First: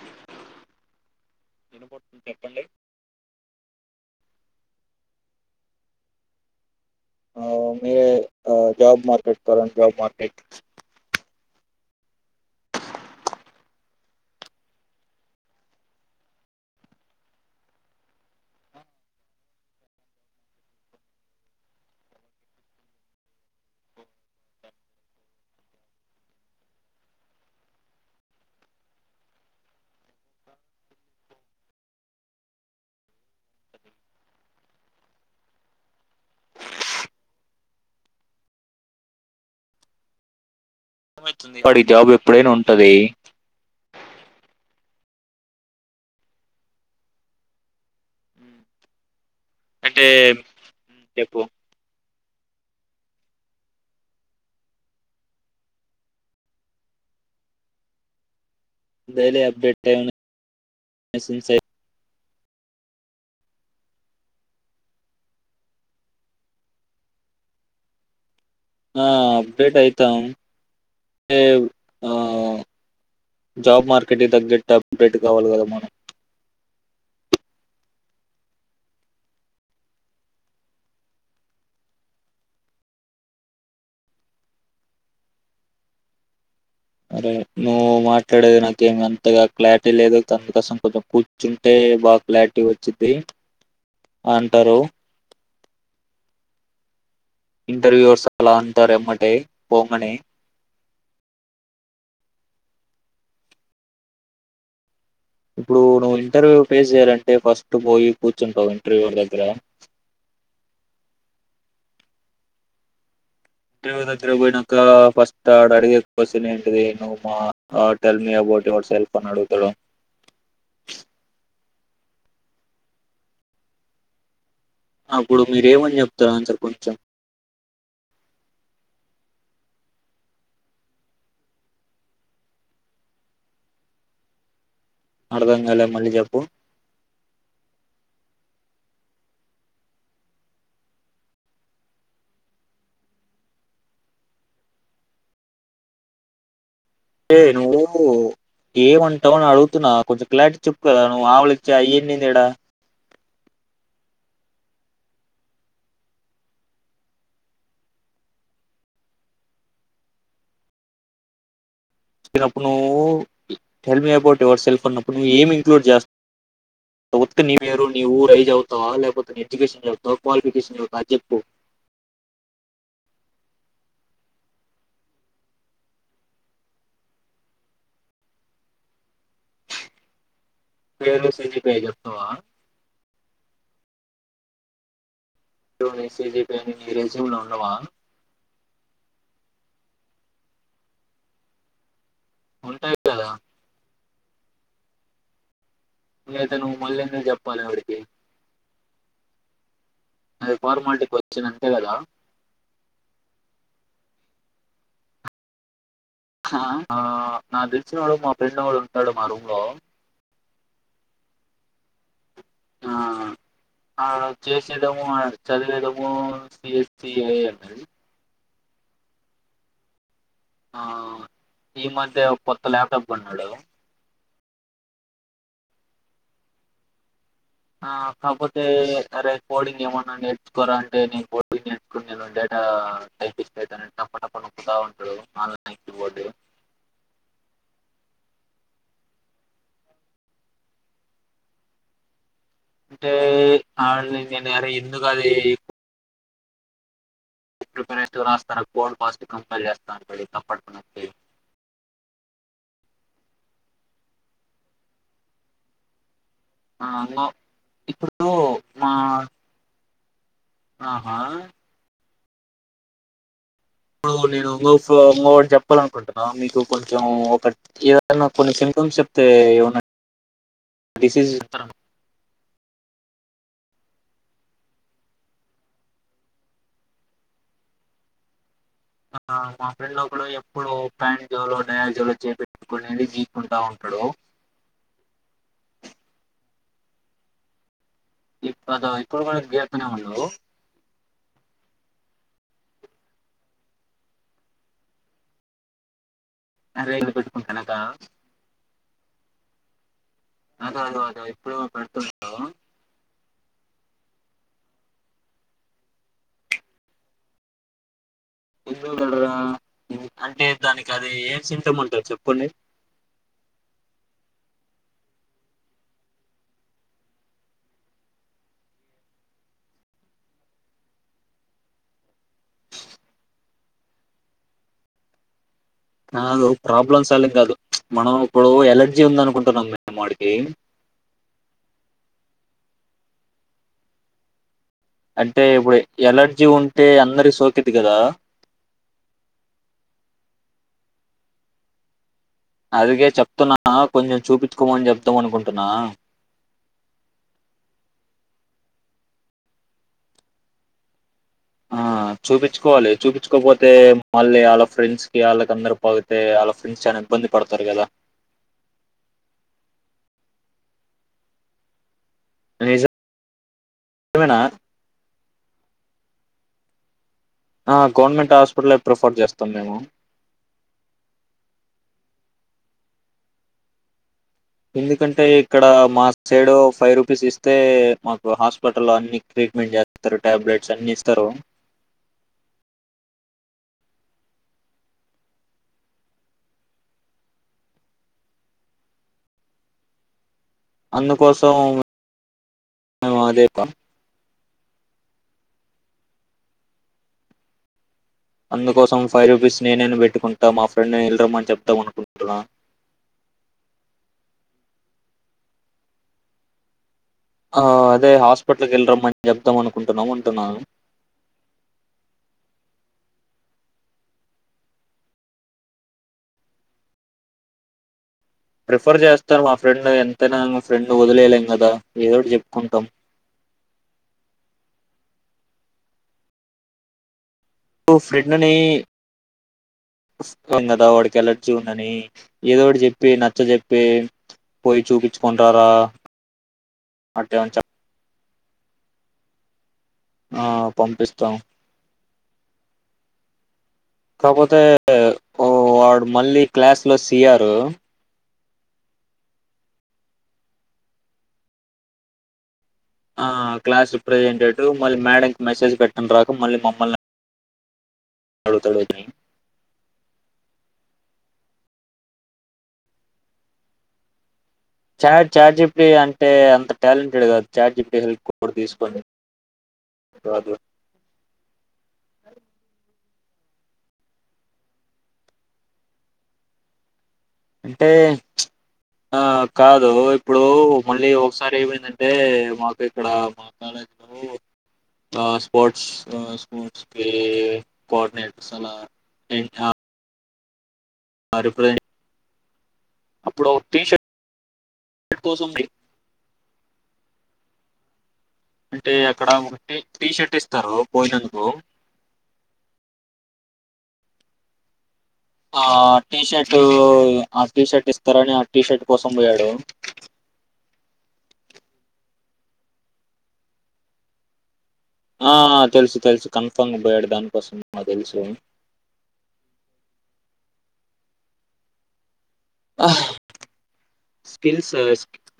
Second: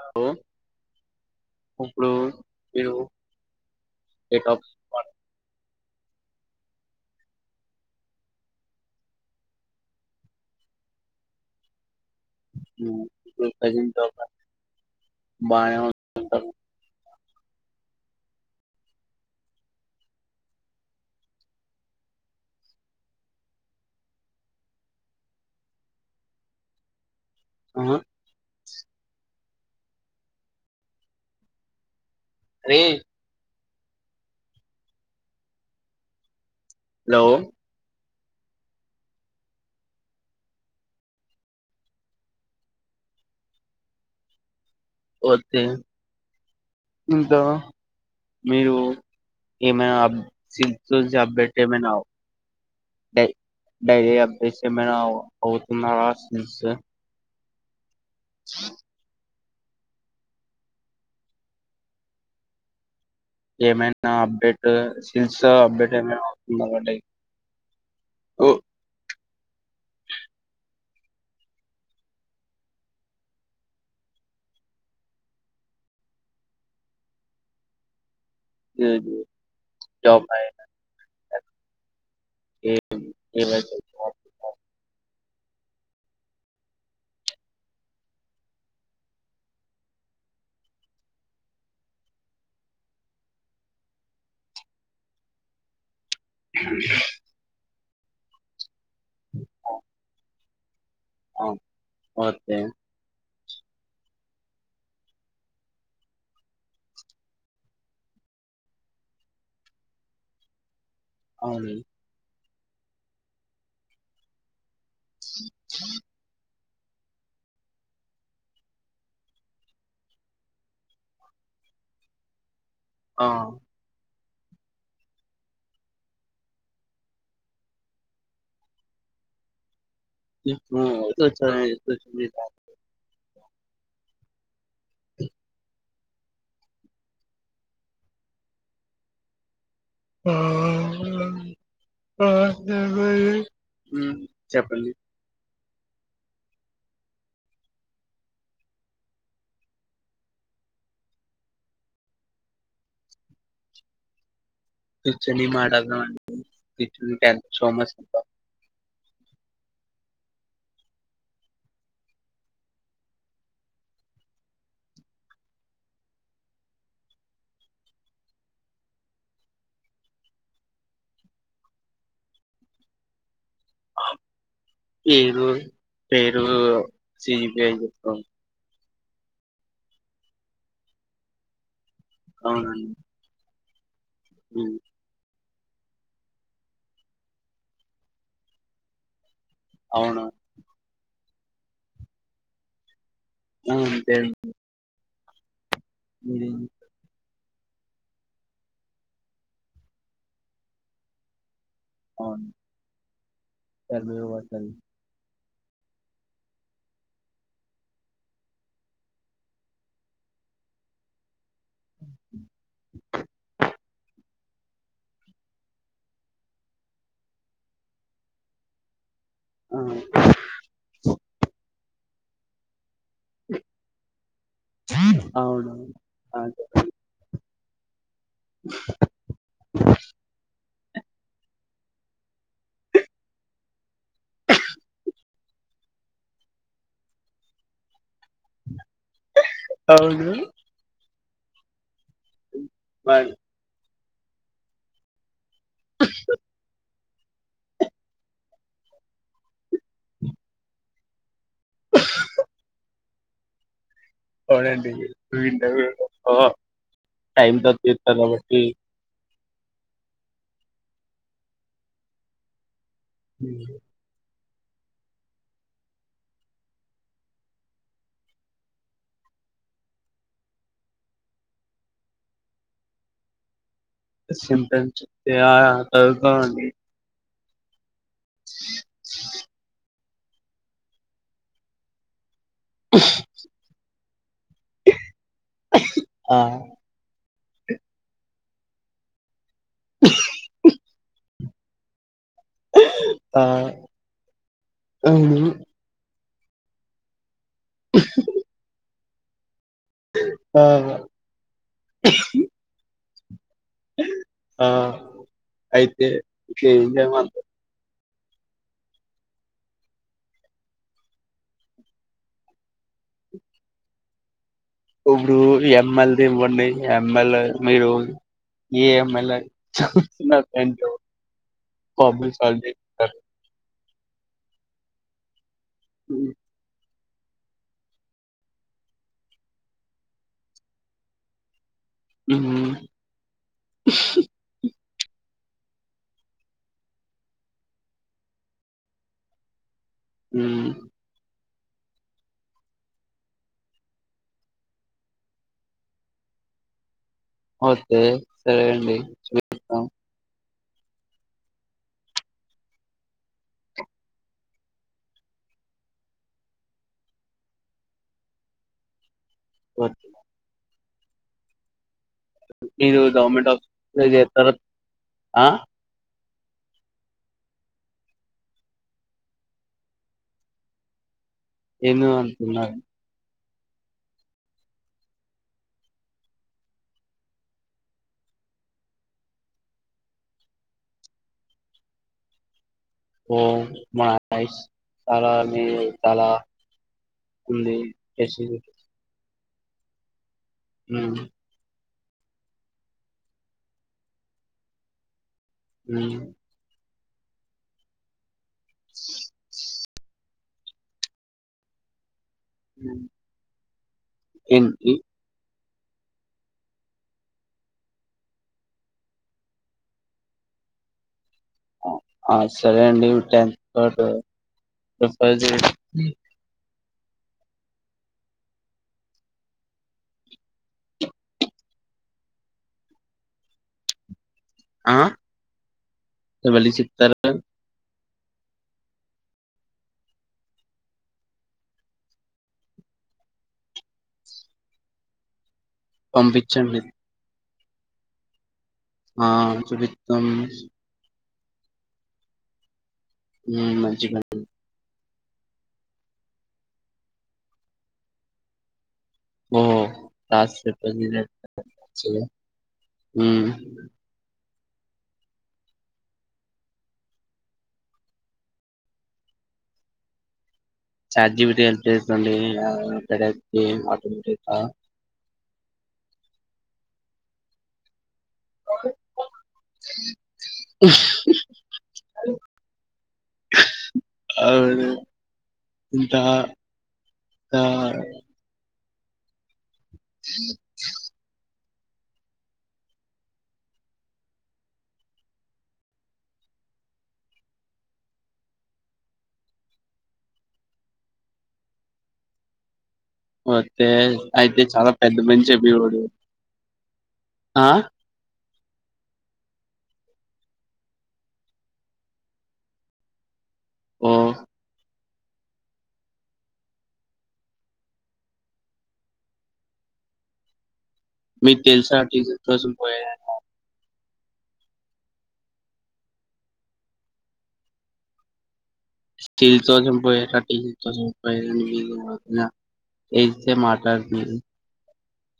హఓ ఒకప్పుడు వినపడుతుంది చెప్పండి ఎకా మ జాబ్ మార్కెట్ కరం జాబ్ మార్కెట్ ఇ దర బయా ఆ రే హలో వాడి జాబ్ ఎప్పుడైనా ఉంటది వస్తే ఇంకా మీరు ఏమె అ అంటే సి చెప్పు జబ్బెటేమ నా డైలీ అప్డేట్స్ ఏమైనా అవుతున్నారాస్ చె డైలీ అప్డేట్ ఏమైనా అప్డేట్ స్కిల్స్ అప్డేట్ ఏమైనా అందిండి ఆ అప్డేట్ అయితం అంటే ఆ జాబ్ మార్కెట్కి తగ్గట్టు అప్డేట్ కావాలి కదా మనం జాబ్ [inaudible] అరే నువ్వు మాట్లాడేది నాకేమి అంతగా క్లారిటీ లేదు తనకోసం కొంచెం కూర్చుంటే బాగా క్లారిటీ వచ్చింది అంటారు [inaudible] ఇంటర్వ్యూస్ అట్లాని తరేమ్మటే పోంగనే అ ఓకే ఇప్పుడు నువ్వు ఇంటర్వ్యూ ఫేస్ చేయాలంటే ఫస్ట్ పోయి కూర్చుంటావు ఇంటర్వ్యూ దగ్గర అని [unintelligible] కా ఫస్ట్ ఆడ అడిగే క్వశ్చనే రేణు మా అ tell me about yourself అని అడుగుతడు ఆ అప్పుడు మీరు ఏమని చెప్తారాన్సర్ కొంచెం [unintelligible] అర్ధంకాలే మల్లి చేప్పు [unintelligible] ఎహ్ నువ్వు ఏమంటావు అని అడుగుతున్నా కొంచెం క్లారిటీ చెప్పు కదా నువ్వు ఆవళఇంచ్చా అయ్యేంది ఇడా [unintelligible] చినప్పుడు నువ్వు tell me about yourself అన్నప్పుడు నువ్వు ఏమి ఇంక్లూడ్ చే స్తా ఉత్తి నీపేరు నీ ఊరు ఐజప్తాతావా లేకపోతే నీ ఎడ్యుకేషన్ చవుతావా క్వాలిఫికేషన్ చాప్తావా అది చెప్పు పేరు పేరు సిపిఎ అని చెప్తామ్ పేరు సిజిపిఎ చెప్ అవునండి ఉం నీ సిజీపీఎ అని నీ రెజ్యూమ్ లో ఉండవా అవునా ఉంటాయ్ [inaudible] ఎందుకు అయితే నువ్వు మళ్ళీ ఎందుకు చెప్ ప్పాల డికి అది ఫార్మాలిటీ క్వశ్చన్ తే లేదా [unintelligible] ఆ నాకు తెలిసిన వాడు మా ఫ్రెండ్ ఒగడు ఉంటాడు మా రూమ్ లో [inaudible] ఆ చేసేదేమో చదివెదేము సిఎస్సి ఎ ఐ ది ఆ ఆ ఈ మధ కొత్త ల్యాప్టాప్ కొన్నాడు అవును అంతే ఆ కాపోతే అరేయ్ కోడింగ్ ఏమన్నా నేర్చుకోరా అ టే నేను కోడింగ్ నేర్చుకునిదుంటే గా టైపిస్ట్ అయితానని టప్ప టప్ప నొక్కుతా ఉంటాడు ఆన్లైన్ కీ బోర్డు అవును. అంటే మరి ఆడిదే అరే ఎందుకది. [inaudible] [unintelligible] రాస్తాను కోల్డ్ పాజటివ్ కంపేర్ చేస్తారు. [inaudible] అవునండి వీడ్ ఇంటర్వ్యూలో ఆ అన్నా ఇప్పుడూ కాబట్టి మా ఆహా ఉ ఇప్పుడు నేను ఒంగో ఒంగోటి చెప్పాలనుకుంటున్నా మీకు కొంచెం ఒక ఏదన్న కొన్ని సింప్టన్ చెప్తే ఏమన్నా డిసీస్ సింప్టన్స్ [inaudible] ఆ మా ఫ్రెండ్ ఒ ఇప్పుడు ఎప్పుడో ప్యాంట్ జోలో డయాల్ జో చే ఇక్కడ నుండి తీసుకుంటా ఉంటడు. ఆ ఇప్పుద ఇప్పుడు గుడ గే [inaudible] ఉండు ఆ అవును. అరేయ్ కనకా ఆ అదో ఆ అదో అదో ఇప్పుడే ఏమో పడుతున్నడు ఆ అయితే ఇగ ఏం చెయ్ మంటావ్ అంటే దానికది ఏం సింటమ్ ఉంటది చెప్పండి. ఇప్పుడు ఎమ్మెల్ది ఇవ్వండి ఎమ్మెలె మీరు ఏ ఎమ్మెలే చూస్తున్న ప్రాబ్లం సాల్వ్ చేస్తారు. నాలో ప్రాబ్లమ్స్ రాలే కాదు మనం ఇప్పుడు ఎలర్జీ ఉందనుకుంటున్నాం మేము వాడికి మ్ అంటే ఇప్పుడు ఎలర్జీ ఉంటే అందరికి సోకిది కదా హ్మ్ అందుకే చెప్తున్నా కొంచెం చూపించుకోమని చెప్దాం అనుకుంటున్నా ఓతే సరే అండి చూపిస్తాం. ఆ చూపించుకోవాలి చూపించుకోపోతే మళ్ళీ ఆళ్ళ ఫ్రెండ్స్కి ఆళ్ళకి అందర్కి పాకితే వాళ్ళ ఫ్రెండ్స్ చాలా ఇబ్బంది పడతారు కదా ఓకే ఈరోజు గవర్నమెంట్ నిజమేనా హాస్పి [inaudible] ఆ ఆ గవర్నమెంట్ హాస్పిటల్ ప్రిఫర్ చేస్తాం మేము ఏందో అంటున్నారు. ఎందుకంటే ఇక్కడ మా సైడు ఫైవ్ రూపీస్ ఇస్తే మాకు హాస్పిటల్లో అన్ని ట్రీట్మెంట్ చేస్తారు టాబ్లెట్స్ అన్ని ఇస్తారు. ఓ చాలా చాలా ఉంది. ఉమ్ అందుకోసం మేం అదేపా హ్మ్ అందుకోసం ఫైవ్ రూపీస్ నేనే న్ పెట్టుకుం ట మా ఫ్రెండ్ ని వెల్లరమ్మని చెప్తాం అనుకుంటున్నా మ్మ్ ఎన్ ది ఆ అదే హాస్పిటల్ కి వెళ్ళిరమ్మని చెప్దాం అనుకుంటున్నాం అంటున్నా ఆ సరే అండి ట్రంప్ కార్డ్ ప్రిఫర్ జేసి ప్రిఫర్ చేస్తారు మా ఫ్రెండ్ ఎంతైనా మా ఫ్రెండ్ వదిలేయలేం కదా ఏదోటి జెప్పుకుంటాం ఆ సవలి చిత్తర మా ఫ్రెండ్ ని ఉస్తాం గదా వాడికి ఎలర్జీ ఉందని ఏదోటి చెప్పి నచ్చ జెప్పి పోయి చూపించుకుని రారా పంపిచ్చండి ఆ చూడి ఆ పంపిస్తాం ఉమ్ మంచిగా కాబోతే ఓ వాడు మళ్ళీ క్లాస్ లో సీఆర్ ఓ రాసి బె నెచ్చే ఆ క్లాస్ రిప్రెజెంటెడ్ నీవు మళ్ళీ మేడంకి మెసేజ్ పెట్టం రాక మళ్ళీ మమ్మల్ని అడుతాడో అని చాడ్జి పి టి హెల్ప్ జేస్సుంది లే అంతగైతే అతనికి Chad ChatGPT అంటే అంత టాలెంటెడ్ కాదు చాట్ జీపిటి అసల్ కు ఇప్పుడు తీసుకుని కాదు అవదు ఇంత ఆ అంటే ఆ కాదు ఇప్పుడు మళ్ళీ ఒకసారి ఏమైన్ ఎందంటే మాకు ఇక్కడ మా కాలేజ్ లో ఆ స్పోర్ట్స్ ఆ స్పొర్ట్స్ కి కోఆర్డినేటర్స్ అలా ఇంక అ రిప్రజెంట్ అప్పుడు టీ వోతే అయితే చాలా పెద్ద షర్ట్ కోసం మంచి మీ వోడు ఆ అంటే అక్కడ ఒక టీషర్ట్ ఇస్తారు పోయినందుకు ఓ ఆ టీ షర్ట్ ఆ టీ షర్ట్ ఇస్తారని ఆ టీ షర్ట్ కోసం బోయాడు మీకు తెల్సా టీ షర్ట్ డ్రస్సులు పోయాయని ఆ తెలుసు తెలుసు కన్ఫామ్ గా బోయాడు దానికోసం నాకుదెలుసు టీ [unintelligible] ఇంగ తెల్సే మాట్లాడుకుందు స్కిల్స్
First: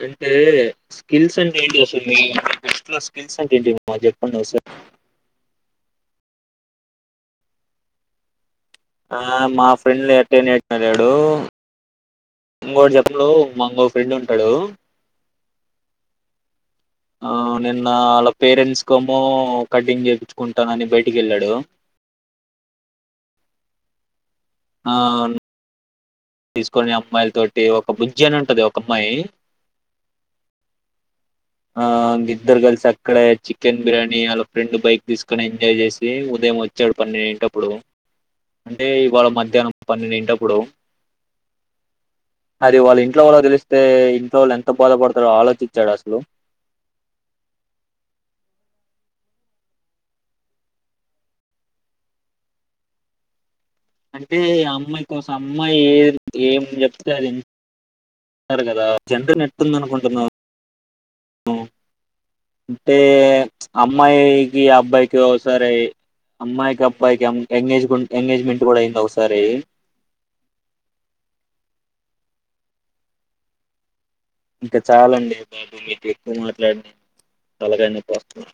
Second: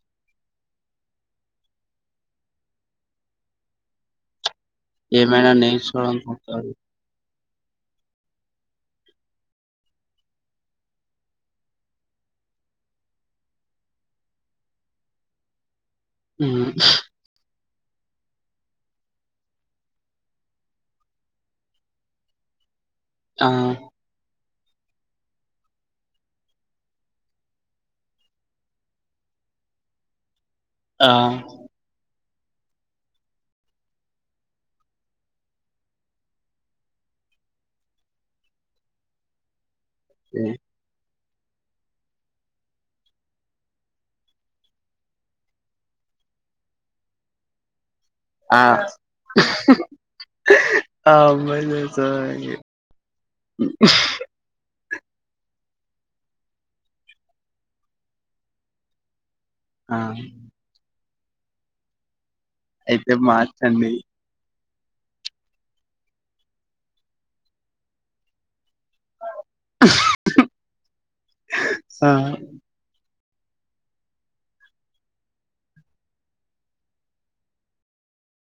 అంటే స్కిల్స్ అంటే ఏంటిది అస్సల్ మీ బెస్ట్ లో స్కిల్స్ అంటే ఏంటి మా చెప్పండి ఓసార్ ఏమైన నేచుకోవడం వచ్చాది. ఆ మా ఫ్రెండ్ ఎట్టైన [unintelligible] ఎళ్ళాడు, ఇంగో [unintelligible] మాంగో ఫ్రెండ్ ఉంటడు. హు నిన్న ఆళ్ళ పేరెంట్స్ కోంమ్మో కటింగ్ చేపించుకుంటానని బయటికి ఎళ్ళాడు. అ ఆ న్ తీసుకొని అమ్మాయిల్ తోటి ఒక బుజ్జి అని ఉంటది ఒక అమ్మాయి ఆ ఆ గిద్దరు కలిసి అక్కడే చికెన్ బిర్యానీ ఆళ్ళ ఫ్రెండ్ బైక్ తీసుకొని ఎంజాయ్ చేసి ఉదయం వచ్చాడు. పన్ని ఏంటప్పుడు, అంటే ఇవాళ మధ్యానం పన్నిన్ ఇంటప్పుడు అది వాళ్ళ ఇంట్లో వాళ్ళవు తెలిస్తే ఇంట్లో వాళ్ళు ఎంత బాధపడతారో ఆలోచించాడస్ హలో ఆ, ఆ అమ్మాయిను [unintelligible] అంటే అమ్మాయి కోసం అమ్మాయి ఏది ఏం చెప్తే అది, టారు కదా. [unintelligible] తుందన్ ఆ అనుకుంటునవ హు అంటే అయితే ప్చ్ మార్చండి అమ్మాయి కి అబ్బాయికి ఒ సారే, అమ్మాయికి అబ్బాయికి ఎం ఎంగేజ్ గుంట్ ఎంగేజ్ మెం గుడా అయింది ఒకసారి ఆ ఇంక చాలండి, మీకు మీకు ఎక్కువ మాట్లాన్న తలకాయ నొప్పి వొస్త